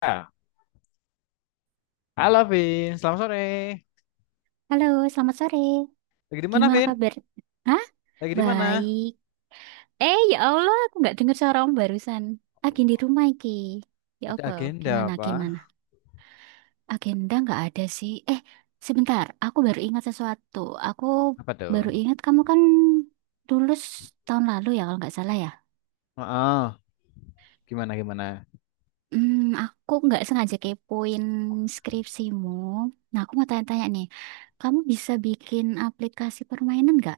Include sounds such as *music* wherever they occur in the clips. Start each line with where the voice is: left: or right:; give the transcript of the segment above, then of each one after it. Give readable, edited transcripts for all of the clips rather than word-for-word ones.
left: Ah, Halo Vin, selamat sore.
right: Halo, selamat sore.
left: Lagi di mana,
right: Gimana
left: Vin?
right: kabar? Hah?
left: Lagi di mana?
right: Baik. Ya Allah, aku nggak dengar suara om barusan. Agen di rumah iki. Ya
left: Ada
right: Allah,
left: agenda
right: gimana,
left: apa?
right: gimana? Agenda nggak ada sih. Sebentar. Aku baru ingat sesuatu. Aku
left: Apa tuh?
right: baru ingat kamu kan lulus tahun lalu ya, kalau nggak salah ya.
left: Heeh. Gimana, gimana?
right: Aku nggak sengaja kepoin skripsimu. Nah, aku mau tanya-tanya nih. Kamu bisa bikin aplikasi permainan nggak?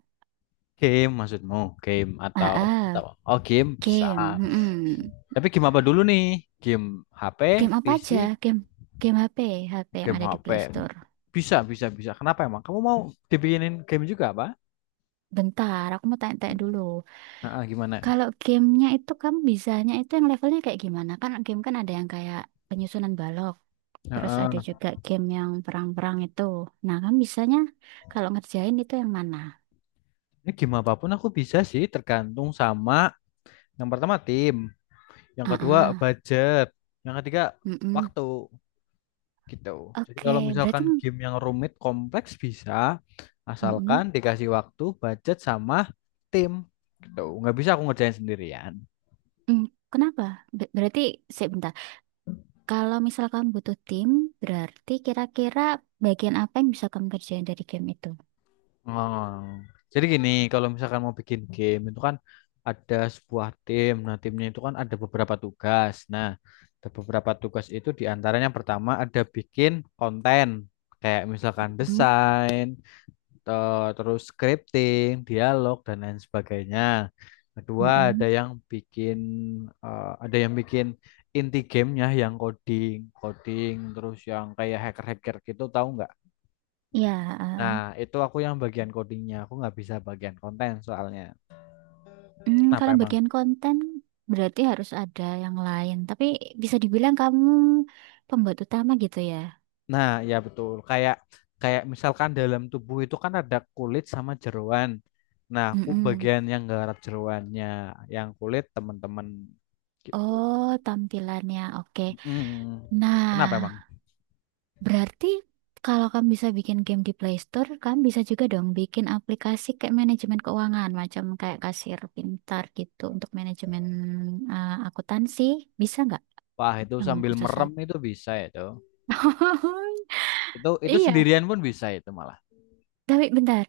left: Game maksudmu? Game
right: Ah,
left: atau
right: ah,
left: Oh, game bisa.
right: game. Mm-mm.
left: Tapi game apa dulu nih? Game HP,
right: Game apa aja?
left: PC,
right: Game game HP, HP yang
left: game
right: ada di
left: HP.
right: Play Store.
left: Bisa, bisa, bisa. Kenapa emang? Kamu mau dibikinin game juga apa?
right: Bentar, aku mau tanya-tanya dulu.
left: Heeh, gimana?
right: Kalau gamenya itu kamu bisanya itu yang levelnya kayak gimana? Kan game kan ada yang kayak penyusunan balok, terus ada
left: Heeh.
right: juga game yang perang-perang itu. Nah, kamu bisanya kalau ngerjain itu yang mana?
left: Ini game apapun aku bisa sih, tergantung sama yang pertama tim, yang
right: Ah,
left: kedua
right: ah,
left: budget, yang ketiga
right: mm-mm.
left: waktu, gitu. Jadi
right: Oke,
left: kalau
right: berarti
left: misalkan game yang rumit kompleks bisa, asalkan
right: mm-mm.
left: dikasih waktu, budget sama tim, gitu. Nggak bisa aku ngerjain sendirian.
right: Mm, Kenapa? Berarti sebentar. Kalau misal kamu butuh tim, berarti kira-kira bagian apa yang bisa kamu kerjain dari game itu?
left: Oh. Jadi gini, kalau misalkan mau bikin game itu kan ada sebuah tim. Nah, timnya itu kan ada beberapa tugas. Nah, ada beberapa tugas itu diantaranya pertama ada bikin konten kayak misalkan desain, terus scripting, dialog dan lain sebagainya. Kedua ada
right: Mm-mm.
left: yang bikin, eh, ada yang bikin inti gamenya yang coding terus yang kayak hacker-hacker gitu, tahu nggak?
right: Ya, eh,
left: Nah
right: eh.
left: itu aku yang bagian codingnya, aku nggak bisa bagian konten soalnya.
right: Hmm,
left: Kenapa
right: kalau
left: emang?
right: bagian konten berarti harus ada yang lain. Tapi bisa dibilang kamu pembuat utama gitu ya.
left: Nah ya betul, kayak kayak misalkan dalam tubuh itu kan ada kulit sama jeroan. Nah aku
right: Mm-mm.
left: bagian yang garap jeroannya, yang kulit teman-teman, gitu.
right: Oh, tampilannya oke.
left: Hmm.
right: Nah,
left: Kenapa emang?
right: berarti kalau kamu bisa bikin game di Play Store, kamu bisa juga dong bikin aplikasi kayak manajemen keuangan, macam kayak kasir pintar gitu untuk manajemen akuntansi. Bisa nggak
left: Wah, itu
right: yang
left: sambil
right: khusus?
left: merem
right: Apa?
left: itu bisa itu.
right: *laughs*
left: Itu
right: Iya,
left: sendirian pun bisa itu malah.
right: tapi bentar.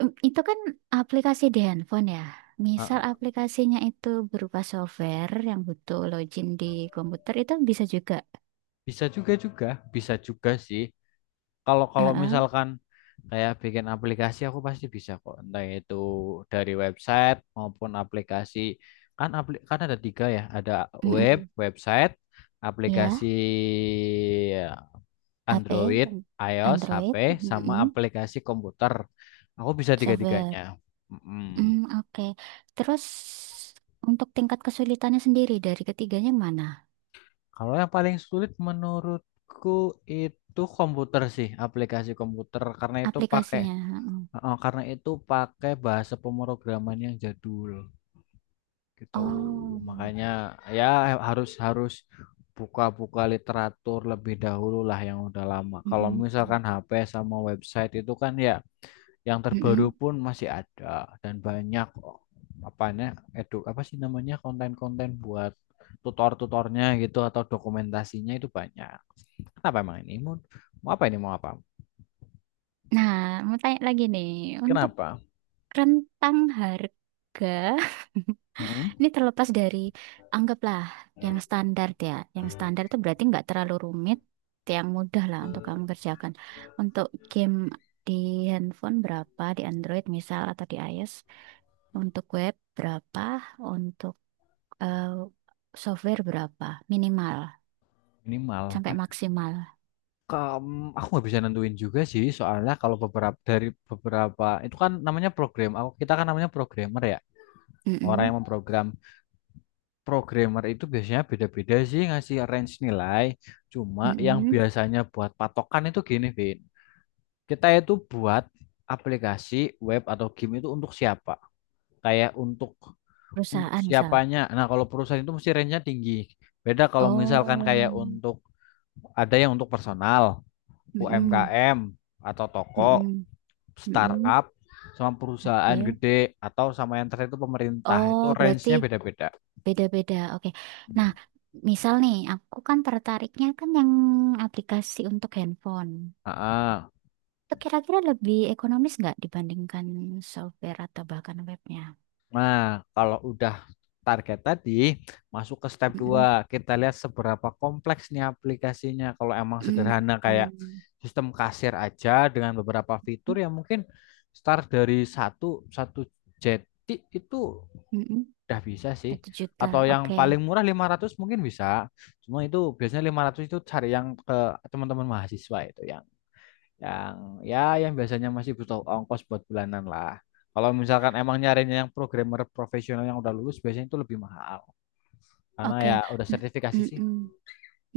right: Itu kan aplikasi di handphone ya. Misal
left: Heeh.
right: aplikasinya itu berupa software yang butuh login di komputer itu bisa juga.
left: Bisa juga juga, bisa juga sih. Kalau kalau
right: Heeh.
left: misalkan kayak bikin aplikasi aku pasti bisa kok. Entah itu dari website maupun aplikasi. Kan kan ada tiga ya, ada web,
right: Mm-mm.
left: website, aplikasi
right: Ya,
left: ya,
right: HP,
left: Android, iOS, HP,
right: Android,
left: sama
right: mm-mm.
left: aplikasi komputer. Aku bisa
right: Software.
left: tiga-tiganya. Mm-mm.
right: Mm, oke. Terus untuk tingkat kesulitannya sendiri dari ketiganya mana?
left: Kalau yang paling sulit menurutku itu komputer sih, aplikasi komputer karena itu pakai
right: Aplikasinya. Heeh.
left: bahasa pemrograman yang jadul, gitu.
right: Oh.
left: Makanya ya harus harus buka-buka literatur lebih dahulu lah yang udah lama. Kalau
right: Mm-mm.
left: misalkan HP sama website itu kan ya yang terbaru
right: Mm-mm.
left: pun masih ada dan banyak, oh, apanya, edu apa sih namanya, konten-konten buat tutor-tutornya gitu atau dokumentasinya itu banyak. Kenapa emang ini? Mau apa ini? Mau apa?
right: Nah, mau tanya lagi nih, untuk
left: Kenapa?
right: rentang harga
left: Mm-mm.
right: ini terlepas dari anggaplah yang standar ya. Yang standar itu berarti nggak terlalu rumit, yang mudah lah untuk kamu kerjakan. Untuk game di handphone berapa, di Android misal atau di iOS, untuk web berapa, untuk eh, software berapa, minimal
left: Minimal.
right: sampai maksimal.
left: Aku nggak bisa nentuin juga sih, soalnya kalau beberapa dari beberapa itu kan namanya program. Kita kan namanya programmer ya. Orang
right: Mm-mm,
left: yang memprogram programmer itu biasanya beda-beda sih ngasih range nilai. Cuma yang
right: mm-mm.
left: biasanya buat patokan itu gini, Vin. Kita itu buat aplikasi web atau game itu untuk siapa? Kayak untuk
right: Perusahaan misal.
left: siapanya. Nah, kalau perusahaan itu mesti range-nya tinggi. Beda kalau misalkan kayak
right: Oh,
left: ada yang untuk personal,
right: mm-mm,
left: UMKM atau toko,
right: mm-mm, mm-mm.
left: startup, sama perusahaan
right: Oke.
left: gede atau sama yang terakhir itu pemerintah.
right: Oh,
left: Itu
right: berarti
left: range-nya beda-beda.
right: beda-beda, oke. Nah,
left: Hmm.
right: misal nih, aku kan tertariknya kan yang aplikasi untuk handphone.
left: Ah, ah.
right: Itu kira-kira lebih ekonomis nggak dibandingkan software atau bahkan webnya?
left: Nah, kalau udah target tadi, masuk ke step
right: Mm-mm.
left: dua, Kita lihat seberapa kompleks nih aplikasinya. Kalau emang
right: Mm,
left: sederhana kayak
right: mm,
left: sistem kasir aja dengan beberapa fitur
right: mm
left: yang mungkin start dari satu satu jeti itu
right: mm mm.
left: udah bisa sih.
right: Satu juta,
left: Atau yang
right: oke.
left: paling murah 500 mungkin bisa. Cuma itu biasanya 500 itu cari yang ke teman-teman mahasiswa itu, yang ya yang biasanya masih butuh ongkos buat bulanan lah. Kalau misalkan emang nyarinya yang programmer profesional yang udah lulus biasanya itu lebih mahal karena
right: Oke.
left: ya udah
right: N-
left: sertifikasi sih.
right: mm-mm.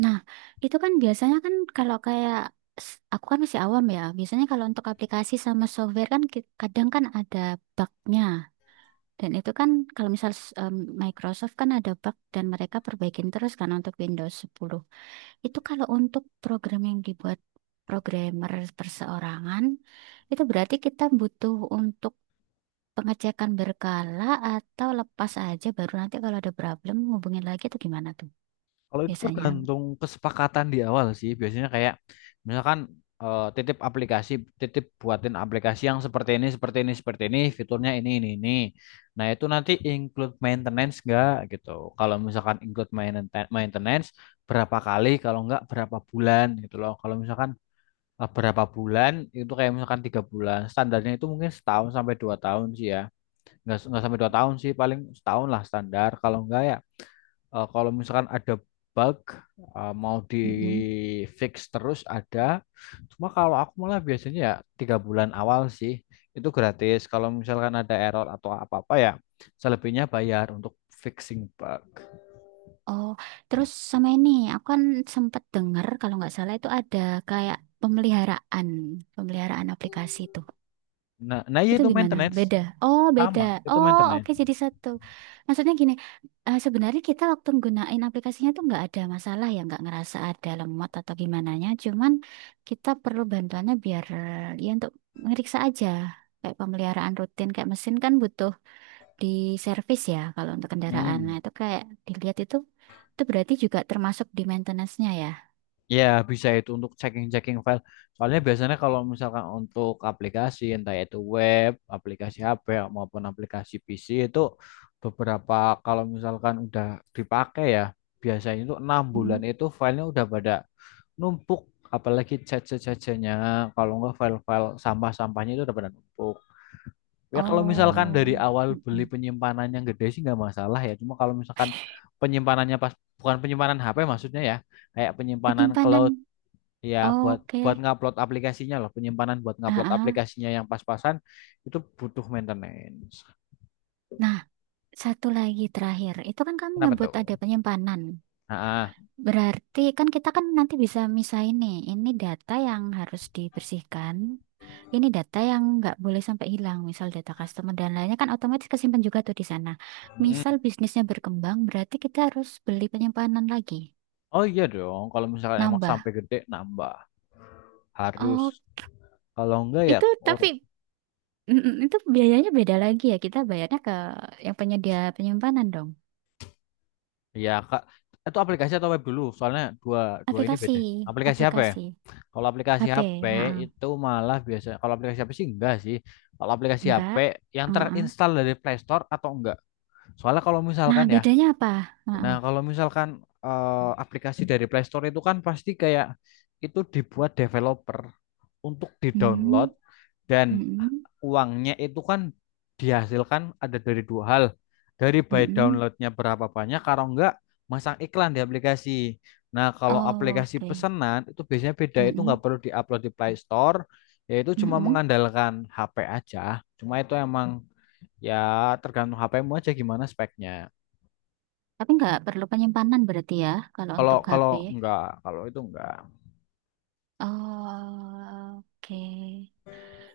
right: Nah, itu kan biasanya kan kalau kayak aku kan masih awam ya. Biasanya kalau untuk aplikasi sama software kan kadang kan ada bugnya. Dan itu kan kalau misal em, Microsoft kan ada bug dan mereka perbaikin terus kan untuk Windows 10. Itu kalau untuk program yang dibuat programmer perseorangan, itu berarti kita butuh untuk pengecekan berkala atau lepas aja baru nanti kalau ada problem hubungin lagi atau gimana tuh
left: Kalau itu
right: biasanya.
left: tergantung kesepakatan di awal sih. Biasanya kayak misalkan titip aplikasi, titip buatin aplikasi yang seperti ini, seperti ini, seperti ini, fiturnya ini, ini. Nah, itu nanti include maintenance enggak gitu. Kalau misalkan include maintenance berapa kali, kalau nggak berapa bulan gitu loh. Kalau misalkan berapa bulan itu kayak misalkan 3 bulan. Standarnya itu mungkin setahun sampai 2 tahun sih, ya nggak sampai 2 tahun sih, paling setahun lah standar. Kalau nggak ya kalau misalkan ada bug, mau di
right: Mm-mm.
left: fix terus ada, cuma kalau aku malah biasanya ya 3 bulan awal sih itu gratis, kalau misalkan ada error atau apa apa ya selebihnya bayar untuk fixing bug.
right: Oh, terus sama ini aku kan sempat dengar kalau nggak salah itu ada kayak pemeliharaan, pemeliharaan aplikasi itu.
left: Nah nah iya,
right: Itu
left: itu
right: gimana?
left: maintenance
right: Beda. Oh, beda.
left: sama itu
right: Oh,
left: maintenance.
right: oke jadi satu. Maksudnya gini, sebenarnya kita waktu gunain aplikasinya tuh nggak ada masalah ya, nggak ngerasa ada lemot atau gimananya. Cuman kita perlu bantuannya biar ya untuk ngeriksa aja. Kayak pemeliharaan rutin, kayak mesin kan butuh di servis ya kalau untuk kendaraan. Nah,
left: Hmm.
right: itu kayak dilihat itu berarti juga termasuk di maintenance-nya ya.
left: Ya, bisa itu untuk checking-checking file. Soalnya biasanya kalau misalkan untuk aplikasi, entah itu web, aplikasi HP, maupun aplikasi PC itu beberapa kalau misalkan udah dipakai ya, biasanya itu 6 bulan
right: Mm.
left: itu filenya udah pada numpuk, apalagi caca-cacanya, kalau nggak file-file sampah-sampahnya itu udah pada numpuk. Ya kalau misalkan dari
right: Oh,
left: awal beli
right: mm-mm.
left: penyimpanan yang gede sih nggak masalah ya. Cuma kalau misalkan penyimpanannya pas, bukan penyimpanan HP maksudnya ya, kayak penyimpanan
right: Penyimpanan.
left: cloud. Ya, buat buat
right: Oke.
left: ngupload aplikasinya loh, penyimpanan buat
right: Ah,
left: ngupload
right: ah.
left: aplikasinya yang pas-pasan itu butuh maintenance.
right: Nah. Satu lagi terakhir, itu kan kamu
left: Kenapa
right: nyebut
left: tuh?
right: ada penyimpanan.
left: Nah,
right: Berarti kan kita kan nanti bisa misahin nih, ini data yang harus dibersihkan, ini data yang nggak boleh sampai hilang, misal data customer dan lainnya kan otomatis kesimpan juga tuh di sana. Misal
left: hmm.
right: bisnisnya berkembang, berarti kita harus beli penyimpanan lagi,
left: Oh iya dong, kalau misalkan emang sampai
right: nambah.
left: gede nambah,
right: Oh,
left: harus. Kalau enggak ya,
right: itu
left: oh,
right: tapi mm, mm, itu biayanya beda lagi ya, kita bayarnya ke yang penyedia penyimpanan dong.
left: ya kak, itu aplikasi atau web dulu? Soalnya dua dua ini
right: Aplikasi,
left: beda. Aplikasi HP.
right: aplikasi,
left: Kalau aplikasi
right: HP,
left: HP
right: ha-ha.
left: itu malah biasa. Kalau aplikasi HP sih enggak sih. Kalau aplikasi HP
right: Enggak.
left: yang
right: Ha.
left: terinstall dari Play Store atau enggak? Soalnya kalau
right: Nah,
left: misalkan ya.
right: bedanya apa?
left: Nah,
right: Heeh.
left: kalau misalkan aplikasi dari Play Store itu kan pasti kayak itu dibuat developer untuk
right: Hmm,
left: di-download dan
right: mm-mm,
left: uangnya itu kan dihasilkan ada dari 2 hal. Dari by
right: mm-mm.
left: downloadnya berapa banyak, kalau enggak masang iklan di aplikasi. Nah, kalau
right: Oh,
left: aplikasi
right: oke.
left: pesanan itu biasanya beda, itu
right: Mm-mm,
left: nggak perlu diupload di Play Store, yaitu cuma
right: mm-mm.
left: mengandalkan HP aja. Cuma itu emang ya tergantung HP-mu aja gimana speknya.
right: Tapi nggak perlu penyimpanan berarti ya kalau
left: Kalau
right: untuk
left: kalau
right: HP.
left: enggak, kalau itu enggak.
right: Oh, oke.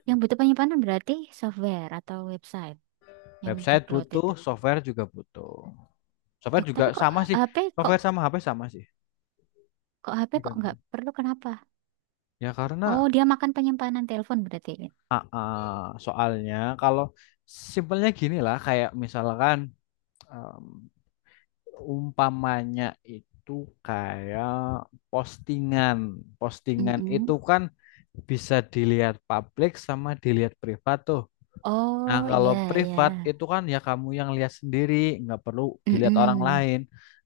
right: Yang butuh penyimpanan berarti software atau website yang di
left: Website
right: cloud itu.
left: butuh. Software
right: Tuh,
left: juga
right: tapi kok
left: sama sih.
right: HP kok
left: Software sama HP sama sih.
right: kok HP kok
left: Juga.
right: nggak perlu kenapa?
left: Ya
right: Oh,
left: karena
right: dia makan penyimpanan telepon berarti.
left: soalnya kalau simpelnya gini lah kayak misalkan em, umpamanya itu kayak postingan. Postingan itu
right: Mm-mm.
left: kan bisa dilihat publik sama dilihat privat tuh. Nah,
right: Oh,
left: kalau
right: iya iya.
left: privat itu kan ya kamu yang lihat sendiri, nggak perlu dilihat orang
right: Mm-mm.
left: lain.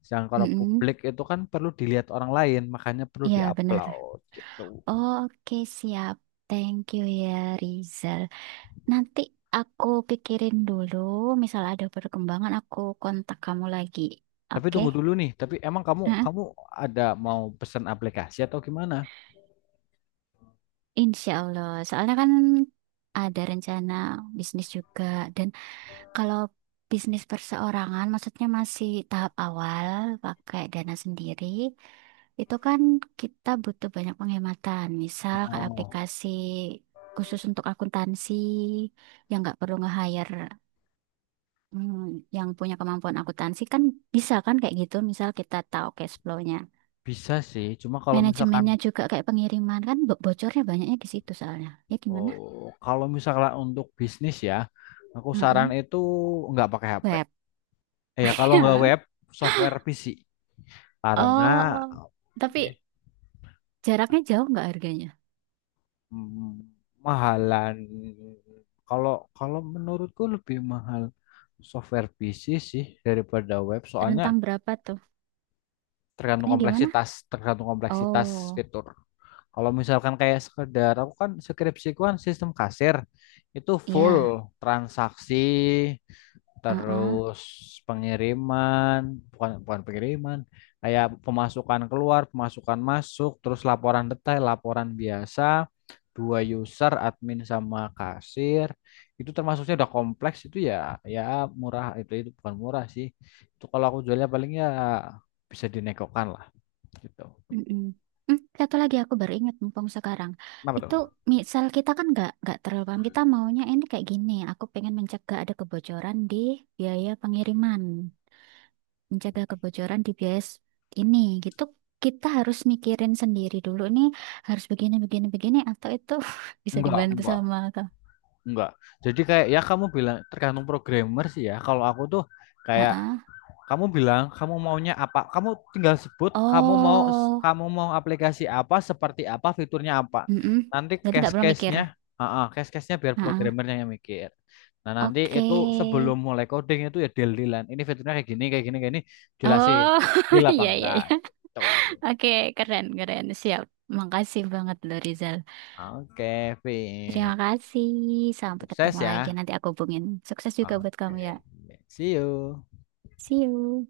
left: Sedangkan kalau
right: Mm-mm.
left: publik itu kan perlu dilihat orang lain, makanya perlu
right: Iya, benar.
left: diupload gitu.
right: Oke, siap. Thank you ya, Rizal. Nanti aku pikirin dulu, misal ada perkembangan aku kontak kamu lagi.
left: Tapi
right: Oke?
left: tunggu dulu nih, tapi emang kamu
right: Heeh.
left: kamu ada mau pesan aplikasi atau gimana?
right: Insya Allah. Soalnya kan ada rencana bisnis juga. Dan kalau bisnis perseorangan, maksudnya masih tahap awal, pakai dana sendiri, itu kan kita butuh banyak penghematan. Misal kayak
left: Oh,
right: aplikasi khusus untuk akuntansi, yang nggak perlu nge-hire hmm, yang punya kemampuan akuntansi kan bisa kan kayak gitu. Misal kita tahu cash flow-nya.
left: bisa sih. Cuma kalau misalkan
right: Manajemennya juga kayak pengiriman kan bocornya banyaknya di situ soalnya. Ya gimana?
left: oh, kalau misalkan untuk bisnis ya, aku saran
right: Heeh.
left: itu nggak pakai HP.
right: Web.
left: Ya, kalau nggak web,
right: *laughs*
left: software PC. Karena
right: Oh, tapi jaraknya jauh nggak harganya?
left: Hmm, mahalan. Kalau kalau menurutku lebih mahal software PC sih daripada web. Soalnya
right: Rentang berapa tuh? Ini gimana?
left: tergantung kompleksitas
right: Oh,
left: fitur. Kalau misalkan kayak sekedar aku kan skripsiku kan sistem kasir itu
right: ya.
left: full transaksi
right: Heeh.
left: terus pengiriman, bukan, bukan pengiriman, kayak pemasukan keluar, pemasukan masuk, terus laporan detail, laporan biasa, 2 user, admin sama kasir. Itu termasuknya udah kompleks itu ya, ya murah itu bukan murah sih. Itu kalau aku jualnya paling ya bisa dinegokan lah, gitu.
right: Mm-mm. Hmm, satu lagi aku baru ingat mumpung sekarang.
left: Kenapa
right: Itu
left: tuh?
right: misal kita kan nggak terlalu paham. Kita maunya ini kayak gini. Aku pengen mencegah ada kebocoran di biaya pengiriman, mencegah kebocoran di bias ini gitu. Kita harus mikirin sendiri dulu nih, harus begini begini begini atau itu *laughs* bisa dibantu
left: Enggak,
right: sama kak.
left: enggak. Jadi kayak ya kamu bilang tergantung programmer sih ya. Kalau aku tuh kayak.
right: Heeh.
left: Kamu bilang kamu maunya apa? Kamu tinggal sebut, kamu mau
right: Oh,
left: aplikasi apa, seperti apa, fiturnya apa.
right: mm,
left: Nanti
right: jadi nggak perlu mikir.
left: case-case-nya, case-case-nya biar
right: Heeh.
left: programmernya yang mikir. Nah, nanti
right: Oke.
left: itu sebelum mulai coding itu ya deal-dealan. Ini fiturnya kayak gini, kayak gini, kayak ini, jelasin.
right: Oh.
left: Deal
right: *laughs*
left: apa
right: Iya, iya,
left: enggak
right: iya.
left: gitu.
right: Oke, keren keren, siap. Makasih banget loh, Rizal.
left: Oke, Vin.
right: Terima kasih, sampai ketemu
left: Sukses
right: lagi,
left: ya.
right: nanti aku hubungin. Sukses juga buat kamu ya.
left: Oke. See you.
right: See you.